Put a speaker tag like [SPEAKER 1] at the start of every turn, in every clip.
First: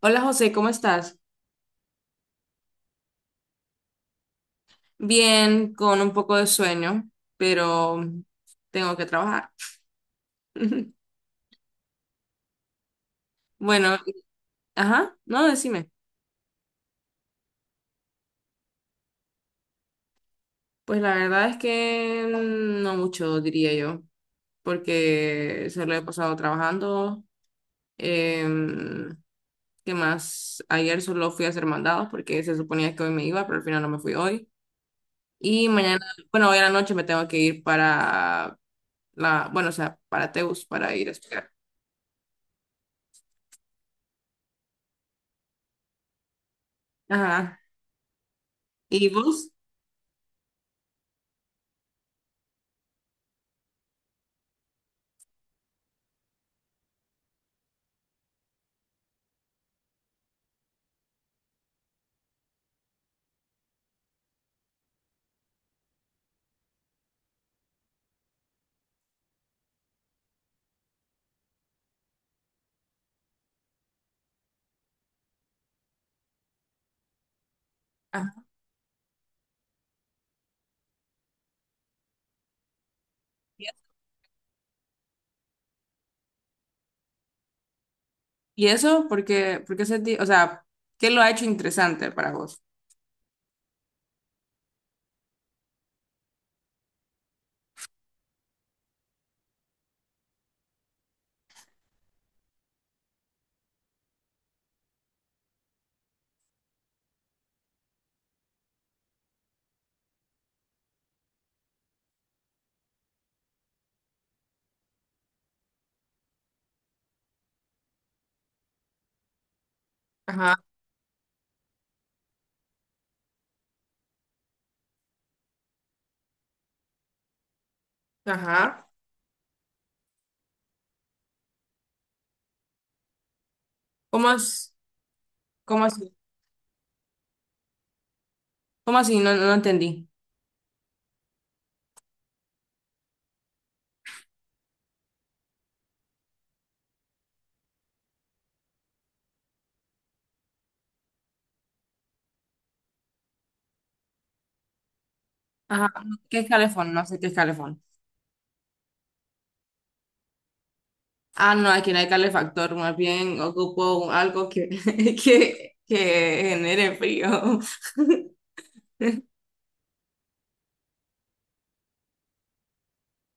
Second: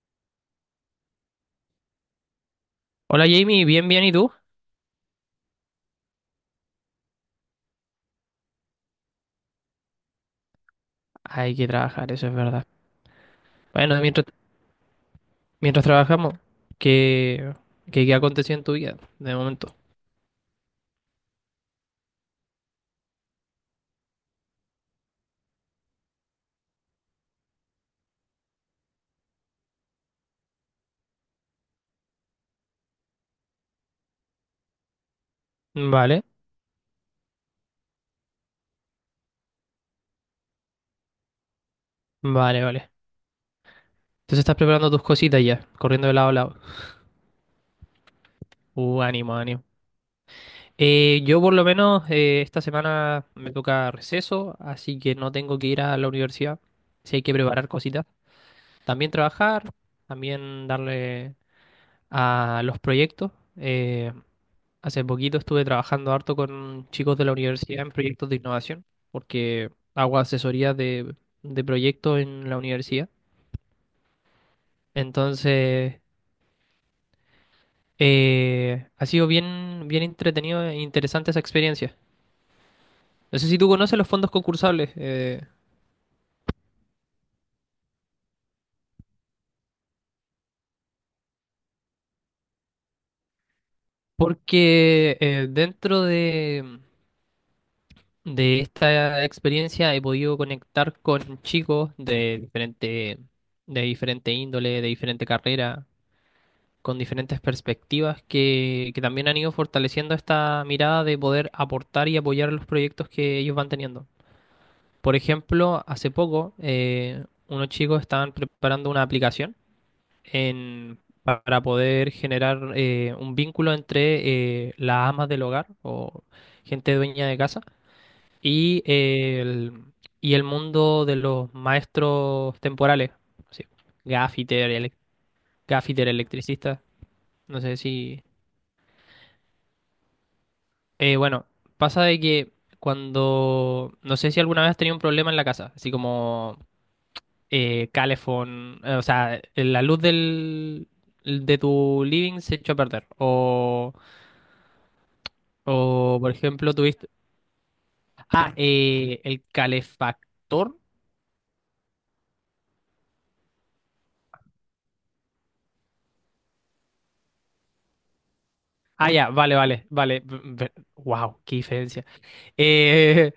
[SPEAKER 1] Hola José, ¿cómo estás?
[SPEAKER 2] Hola Jamie, bien, bien, ¿y tú?
[SPEAKER 1] Bien, con un poco de sueño, pero tengo que trabajar.
[SPEAKER 2] Hay que trabajar, eso es verdad.
[SPEAKER 1] Bueno,
[SPEAKER 2] Bueno, mientras,
[SPEAKER 1] ajá, no,
[SPEAKER 2] mientras
[SPEAKER 1] decime.
[SPEAKER 2] trabajamos, ¿qué, qué aconteció en tu vida de momento?
[SPEAKER 1] Pues la verdad es que no mucho, diría yo, porque se lo he pasado trabajando. Em, ¿Qué más? Ayer solo fui a hacer mandados porque se suponía que hoy me iba, pero al final no me fui hoy. Y mañana,
[SPEAKER 2] Vale,
[SPEAKER 1] bueno, hoy a la noche me tengo que ir para la, bueno, o sea, para Teus, para ir a estudiar.
[SPEAKER 2] vale, vale. Entonces estás preparando tus cositas ya, corriendo de lado a lado.
[SPEAKER 1] Ajá. ¿Y
[SPEAKER 2] Ánimo,
[SPEAKER 1] vos?
[SPEAKER 2] ánimo. Yo por lo menos esta semana me toca receso, así que no tengo que ir a la universidad. Sí hay que preparar cositas. También trabajar, también darle a los proyectos. Hace poquito estuve trabajando harto con chicos de la universidad en proyectos de innovación, porque hago asesoría de proyectos en la universidad. Entonces,
[SPEAKER 1] Ajá.
[SPEAKER 2] ha sido bien, bien entretenido e interesante esa experiencia. No sé si tú conoces los fondos concursables.
[SPEAKER 1] ¿Y eso? Porque o sea, ¿qué lo ha hecho interesante para vos?
[SPEAKER 2] Porque dentro de esta experiencia he podido conectar con chicos de diferente índole, de diferente carrera con diferentes perspectivas que también han ido fortaleciendo esta mirada de poder aportar y apoyar los proyectos que ellos van teniendo. Por ejemplo, hace poco unos chicos estaban preparando una aplicación
[SPEAKER 1] Ajá,
[SPEAKER 2] en, para poder generar un vínculo entre las amas del hogar o gente dueña de casa y,
[SPEAKER 1] ajá.
[SPEAKER 2] y el mundo de los maestros temporales, así,
[SPEAKER 1] ¿Cómo
[SPEAKER 2] gaffiter,
[SPEAKER 1] as- cómo
[SPEAKER 2] gaffiter,
[SPEAKER 1] así?
[SPEAKER 2] electricista, no sé si...
[SPEAKER 1] ¿Cómo así? No, no entendí.
[SPEAKER 2] Bueno, pasa de que cuando, no sé si alguna vez has tenido un problema en la casa, así como calefón, o sea, la luz de tu living se echó a perder,
[SPEAKER 1] Ajá.
[SPEAKER 2] o por
[SPEAKER 1] ¿Qué es
[SPEAKER 2] ejemplo
[SPEAKER 1] calefón? No
[SPEAKER 2] tuviste,
[SPEAKER 1] sé qué es calefón.
[SPEAKER 2] ah, el calefactor,
[SPEAKER 1] Ah, no, aquí no hay calefactor, más bien ocupo algo que, que genere frío.
[SPEAKER 2] ah, ya, vale, vale, vale, wow, qué diferencia. Eh,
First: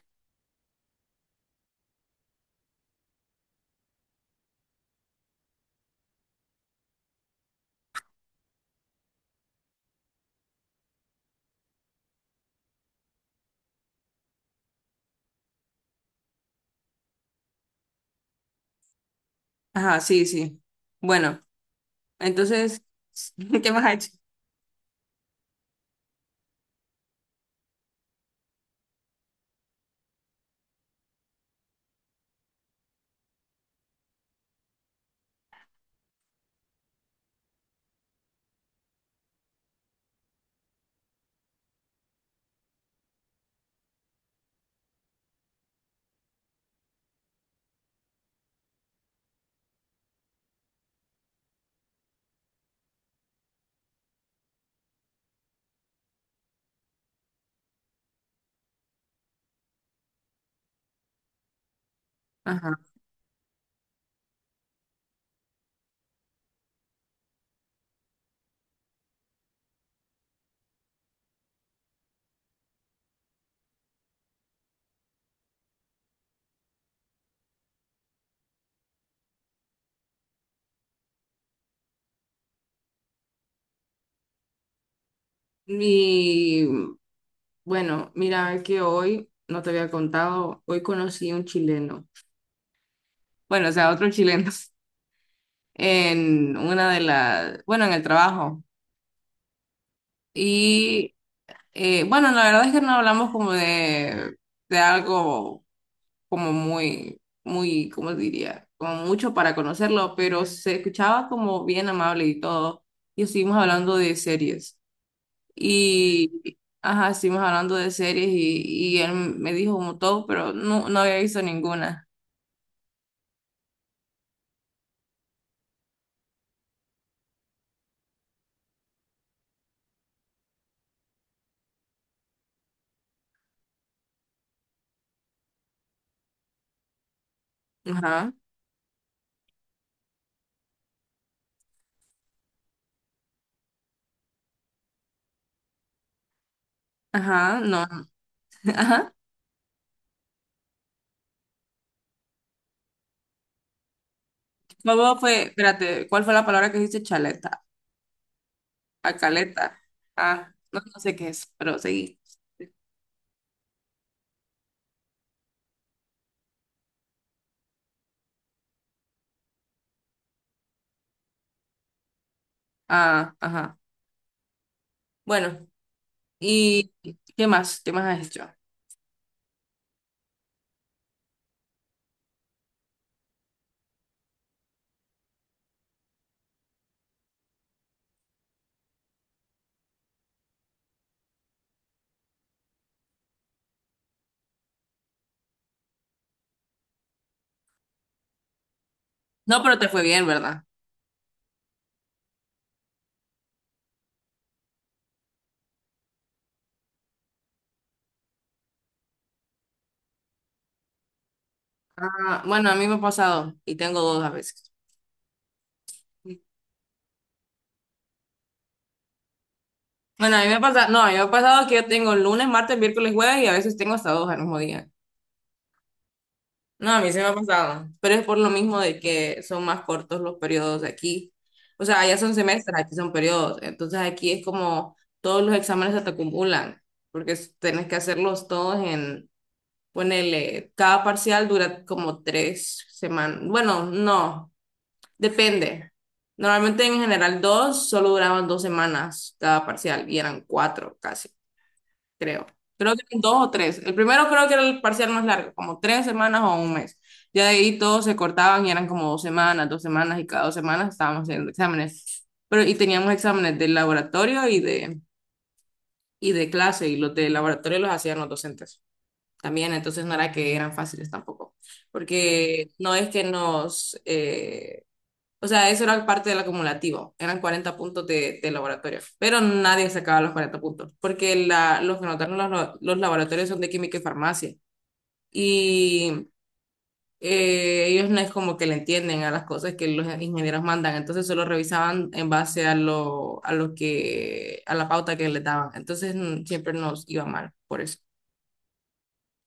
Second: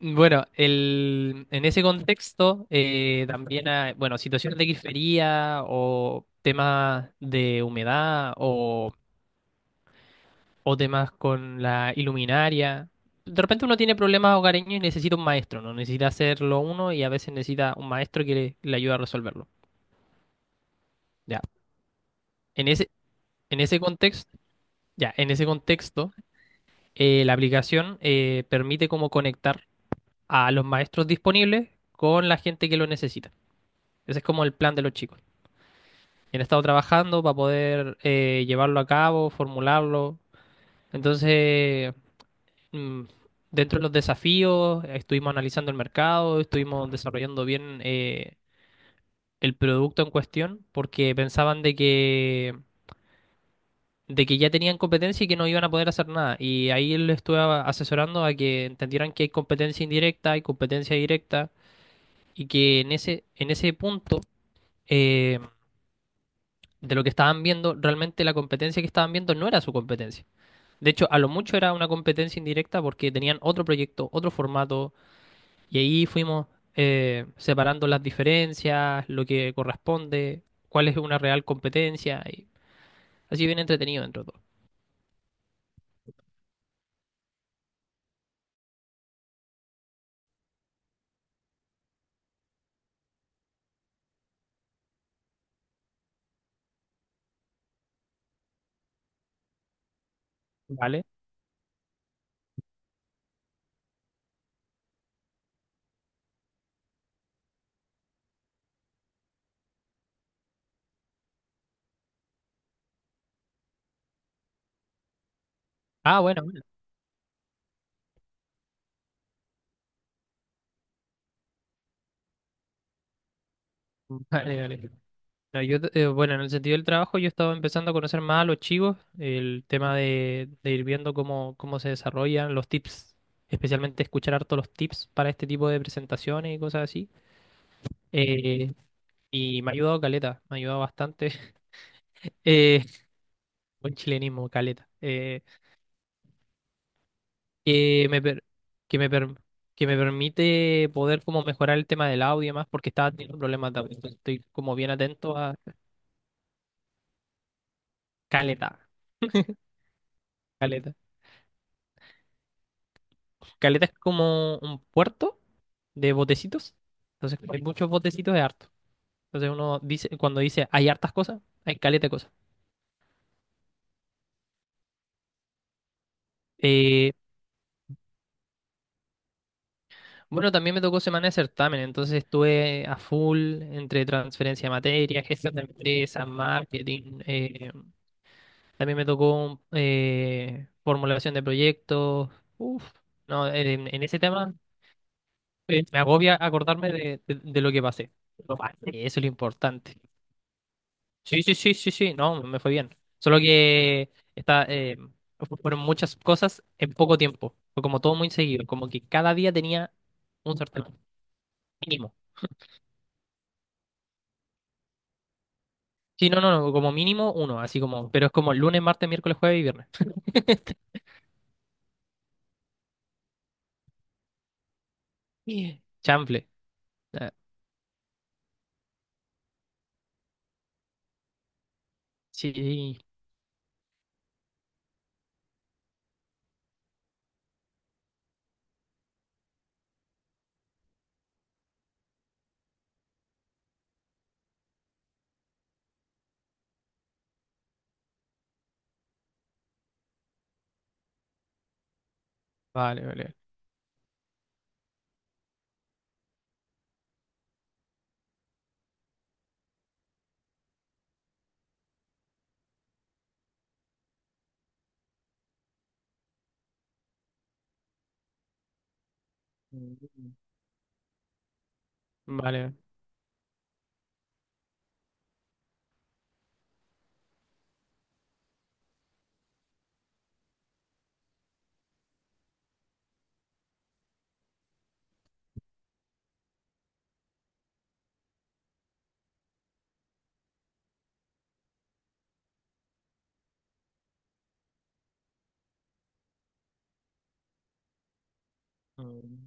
[SPEAKER 2] En ese contexto también hay, bueno, situaciones de grifería o temas de humedad o temas con la iluminaria. De repente uno tiene problemas hogareños y necesita un maestro, ¿no? Necesita hacerlo uno y a veces necesita un maestro que le ayude a resolverlo.
[SPEAKER 1] Ajá, sí, sí.
[SPEAKER 2] Ya.
[SPEAKER 1] Bueno,
[SPEAKER 2] En
[SPEAKER 1] entonces,
[SPEAKER 2] ese, en
[SPEAKER 1] ¿qué
[SPEAKER 2] ese
[SPEAKER 1] más ha hecho?
[SPEAKER 2] contexto, ya, en ese contexto, la aplicación permite como conectar a los maestros disponibles con la gente que lo necesita. Ese es como el plan de los chicos. Han estado trabajando para poder llevarlo a cabo, formularlo. Entonces, mm, dentro de los desafíos, estuvimos analizando el mercado, estuvimos desarrollando bien el producto en cuestión, porque pensaban de que ya tenían competencia y que no iban a poder hacer nada. Y ahí les estuve asesorando a que entendieran que hay competencia indirecta, hay competencia directa, y
[SPEAKER 1] Ajá.
[SPEAKER 2] que en ese punto eh, de lo que estaban viendo, realmente la competencia que estaban viendo no era su competencia. De hecho, a lo mucho era una competencia indirecta porque tenían otro proyecto, otro formato, y ahí fuimos separando las diferencias, lo que corresponde, cuál es una real competencia, y así bien entretenido dentro de todo.
[SPEAKER 1] Y bueno, mira que hoy, no te había contado, hoy conocí un chileno. Bueno, o sea, otro chileno. En una de las, bueno, en el trabajo.
[SPEAKER 2] ¿Vale?
[SPEAKER 1] Y bueno, la verdad es que no hablamos como de algo como muy, muy, ¿cómo diría? Como mucho para conocerlo, pero se escuchaba como bien amable y todo. Y estuvimos hablando de series.
[SPEAKER 2] Ah, bueno,
[SPEAKER 1] Y,
[SPEAKER 2] bueno.
[SPEAKER 1] ajá, estuvimos hablando de series y él me dijo como todo, pero no, no había visto ninguna.
[SPEAKER 2] Vale, vale. No, yo, bueno, en el sentido del trabajo, yo estaba empezando a conocer más a los chicos, el tema de ir viendo cómo, cómo se desarrollan los tips, especialmente escuchar harto los tips para este tipo de presentaciones y cosas así.
[SPEAKER 1] Ajá,
[SPEAKER 2] Eh, Y me ha ayudado caleta, me ha ayudado bastante. Eh, buen chilenismo, caleta.
[SPEAKER 1] ajá, no,
[SPEAKER 2] Que me, per- que me,
[SPEAKER 1] ajá.
[SPEAKER 2] per- que me permite poder como mejorar el tema del audio y demás, porque estaba teniendo problemas de audio. Entonces estoy como bien
[SPEAKER 1] ¿Cómo
[SPEAKER 2] atento
[SPEAKER 1] fue?
[SPEAKER 2] a
[SPEAKER 1] Espérate, ¿cuál fue la palabra que dijiste? Chaleta.
[SPEAKER 2] caleta,
[SPEAKER 1] A caleta. Ah, no,
[SPEAKER 2] caleta.
[SPEAKER 1] no sé qué es, pero sí.
[SPEAKER 2] Caleta es como un puerto de botecitos. Entonces, como hay muchos botecitos de harto. Entonces uno dice, cuando dice hay hartas cosas, hay caleta de cosas.
[SPEAKER 1] Ah, ajá. Bueno, ¿y
[SPEAKER 2] eh,
[SPEAKER 1] qué más? ¿Qué más has hecho?
[SPEAKER 2] Bueno, también me tocó semana de certamen, entonces estuve a full entre transferencia de materia, gestión de empresas, marketing. También me tocó formulación de proyectos. Uf, no, en ese tema me agobia acordarme de lo que pasé. Lo pasé, eso es lo
[SPEAKER 1] No, pero te
[SPEAKER 2] importante.
[SPEAKER 1] fue bien, ¿verdad?
[SPEAKER 2] Sí, sí, sí, sí, sí, no, me fue bien. Solo que está, fueron muchas cosas en poco tiempo. Fue como todo muy seguido, como que cada día tenía un certamen mínimo.
[SPEAKER 1] Ah, bueno, a mí me ha pasado y tengo dos a veces.
[SPEAKER 2] Sí, no, no, no, como mínimo uno, así como, pero es como lunes, martes, miércoles, jueves y viernes.
[SPEAKER 1] Bueno, a mí me ha pasado, no, a mí me ha pasado que yo tengo lunes, martes, miércoles, jueves y a veces tengo hasta dos al mismo día.
[SPEAKER 2] Chanfle.
[SPEAKER 1] No, a mí se me
[SPEAKER 2] Ah,
[SPEAKER 1] ha pasado, pero es por lo mismo de que son más cortos los periodos de aquí. O sea, allá son semestres, aquí
[SPEAKER 2] sí,
[SPEAKER 1] son periodos. Entonces aquí es como todos los exámenes se te acumulan, porque tenés que hacerlos todos en. Ponele, cada parcial dura como 3 semanas. Bueno, no, depende. Normalmente en general dos, solo duraban 2 semanas cada parcial y eran cuatro casi, creo. Creo que
[SPEAKER 2] vale,
[SPEAKER 1] eran
[SPEAKER 2] vale.
[SPEAKER 1] dos o tres. El primero creo que era el parcial más largo, como 3 semanas o un mes. Ya de ahí todos se cortaban y eran como 2 semanas, 2 semanas y cada 2 semanas estábamos haciendo exámenes. Pero y teníamos exámenes de laboratorio y de clase y los de laboratorio los hacían los docentes también, entonces no era
[SPEAKER 2] Mm.
[SPEAKER 1] que eran fáciles tampoco, porque
[SPEAKER 2] Vale.
[SPEAKER 1] no es que nos, o sea, eso era parte del acumulativo, eran 40 puntos de laboratorio, pero nadie sacaba los 40 puntos, porque los que notaron los laboratorios son de química y farmacia, y ellos no es como que le entienden a las cosas que los ingenieros mandan, entonces solo revisaban en base a lo que, a la pauta que les daban, entonces siempre nos iba mal por eso.
[SPEAKER 2] Mm.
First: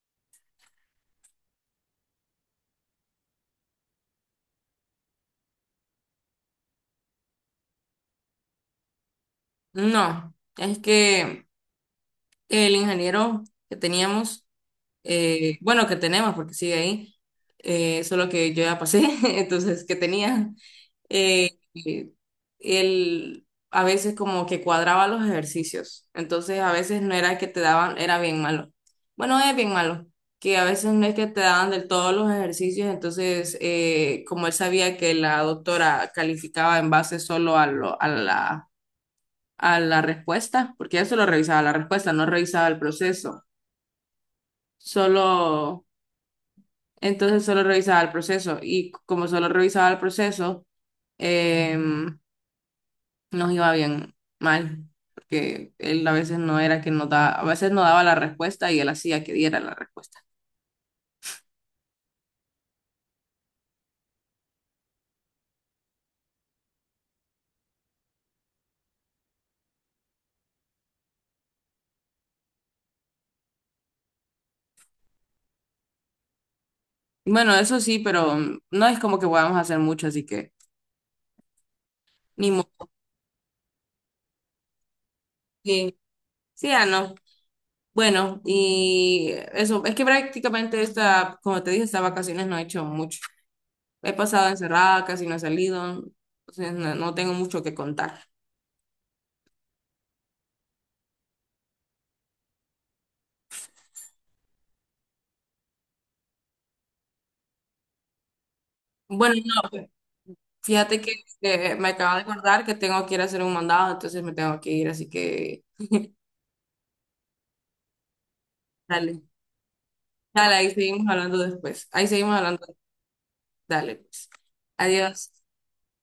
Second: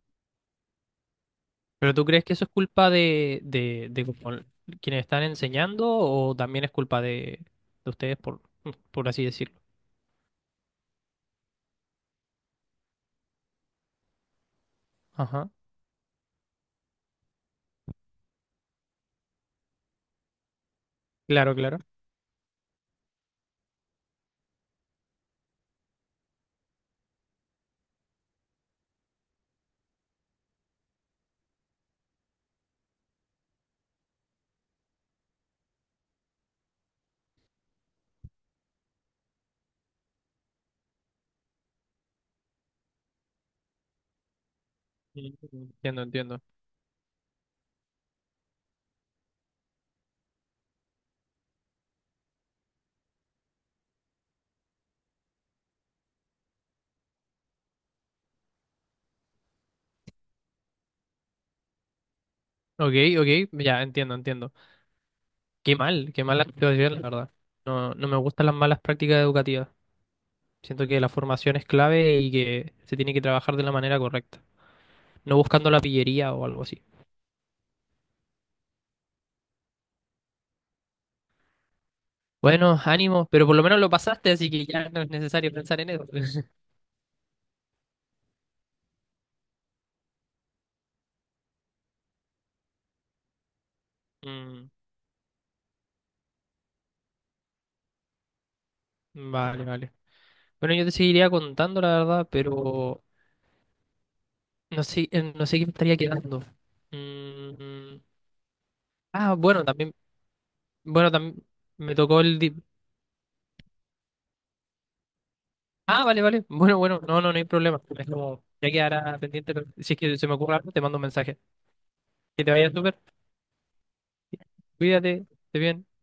[SPEAKER 2] ¿Pero tú crees que eso es culpa de como quienes están enseñando o también es culpa de ustedes, por así decirlo?
[SPEAKER 1] No, es que... El ingeniero que teníamos,
[SPEAKER 2] Ajá,
[SPEAKER 1] bueno, que tenemos porque sigue ahí, solo que yo ya pasé, entonces que tenía,
[SPEAKER 2] claro,
[SPEAKER 1] eh,
[SPEAKER 2] claro.
[SPEAKER 1] eh, él a veces como que cuadraba los ejercicios, entonces a veces no era que te daban, era bien malo. Bueno, es bien malo, que a veces no es que te daban del todo los ejercicios, entonces como él sabía que la doctora calificaba en base solo a la respuesta, porque eso lo revisaba la respuesta, no revisaba el proceso
[SPEAKER 2] Mm,
[SPEAKER 1] solo,
[SPEAKER 2] entiendo, entiendo.
[SPEAKER 1] entonces solo revisaba el proceso y como solo revisaba el proceso, em, nos iba bien mal, porque él a veces no era que nos daba, a veces no daba la respuesta y él hacía que diera la respuesta.
[SPEAKER 2] Ok, ok, ya entiendo, entiendo. Qué mal, qué mala situación, la verdad. No, no me gustan las malas prácticas educativas. Siento que la formación es clave y que se tiene que trabajar de la manera correcta, no buscando la pillería o algo así.
[SPEAKER 1] Bueno, eso sí, pero no es como que podamos hacer mucho, así que ni
[SPEAKER 2] Bueno,
[SPEAKER 1] modo.
[SPEAKER 2] ánimo, pero por lo menos lo pasaste, así que ya no es necesario pensar en
[SPEAKER 1] Sí,
[SPEAKER 2] eso.
[SPEAKER 1] sí, ah, no. Bueno, y eso, es que prácticamente esta, como te dije, estas vacaciones no he hecho mucho. He pasado
[SPEAKER 2] Mm,
[SPEAKER 1] encerrada, casi no he salido, entonces no tengo mucho que contar.
[SPEAKER 2] vale, vale. Bueno, yo te seguiría contando, la verdad, pero no sé, no sé qué me estaría quedando. Mm,
[SPEAKER 1] Bueno,
[SPEAKER 2] ah,
[SPEAKER 1] no, fíjate
[SPEAKER 2] bueno,
[SPEAKER 1] que
[SPEAKER 2] también
[SPEAKER 1] me
[SPEAKER 2] me
[SPEAKER 1] acaba
[SPEAKER 2] tocó
[SPEAKER 1] de
[SPEAKER 2] el...
[SPEAKER 1] acordar que tengo que ir a hacer un mandado, entonces me tengo que ir, así que
[SPEAKER 2] Ah, vale, vale. Bueno, bueno, no, no, no hay problema. Es como, ya quedará
[SPEAKER 1] dale,
[SPEAKER 2] pendiente, pero si es que se me
[SPEAKER 1] dale,
[SPEAKER 2] ocurre
[SPEAKER 1] ahí
[SPEAKER 2] algo, te mando un
[SPEAKER 1] seguimos hablando
[SPEAKER 2] mensaje.
[SPEAKER 1] después, ahí seguimos
[SPEAKER 2] Que te vaya
[SPEAKER 1] hablando,
[SPEAKER 2] súper,
[SPEAKER 1] dale, pues.
[SPEAKER 2] cuídate,
[SPEAKER 1] Adiós.
[SPEAKER 2] esté bien.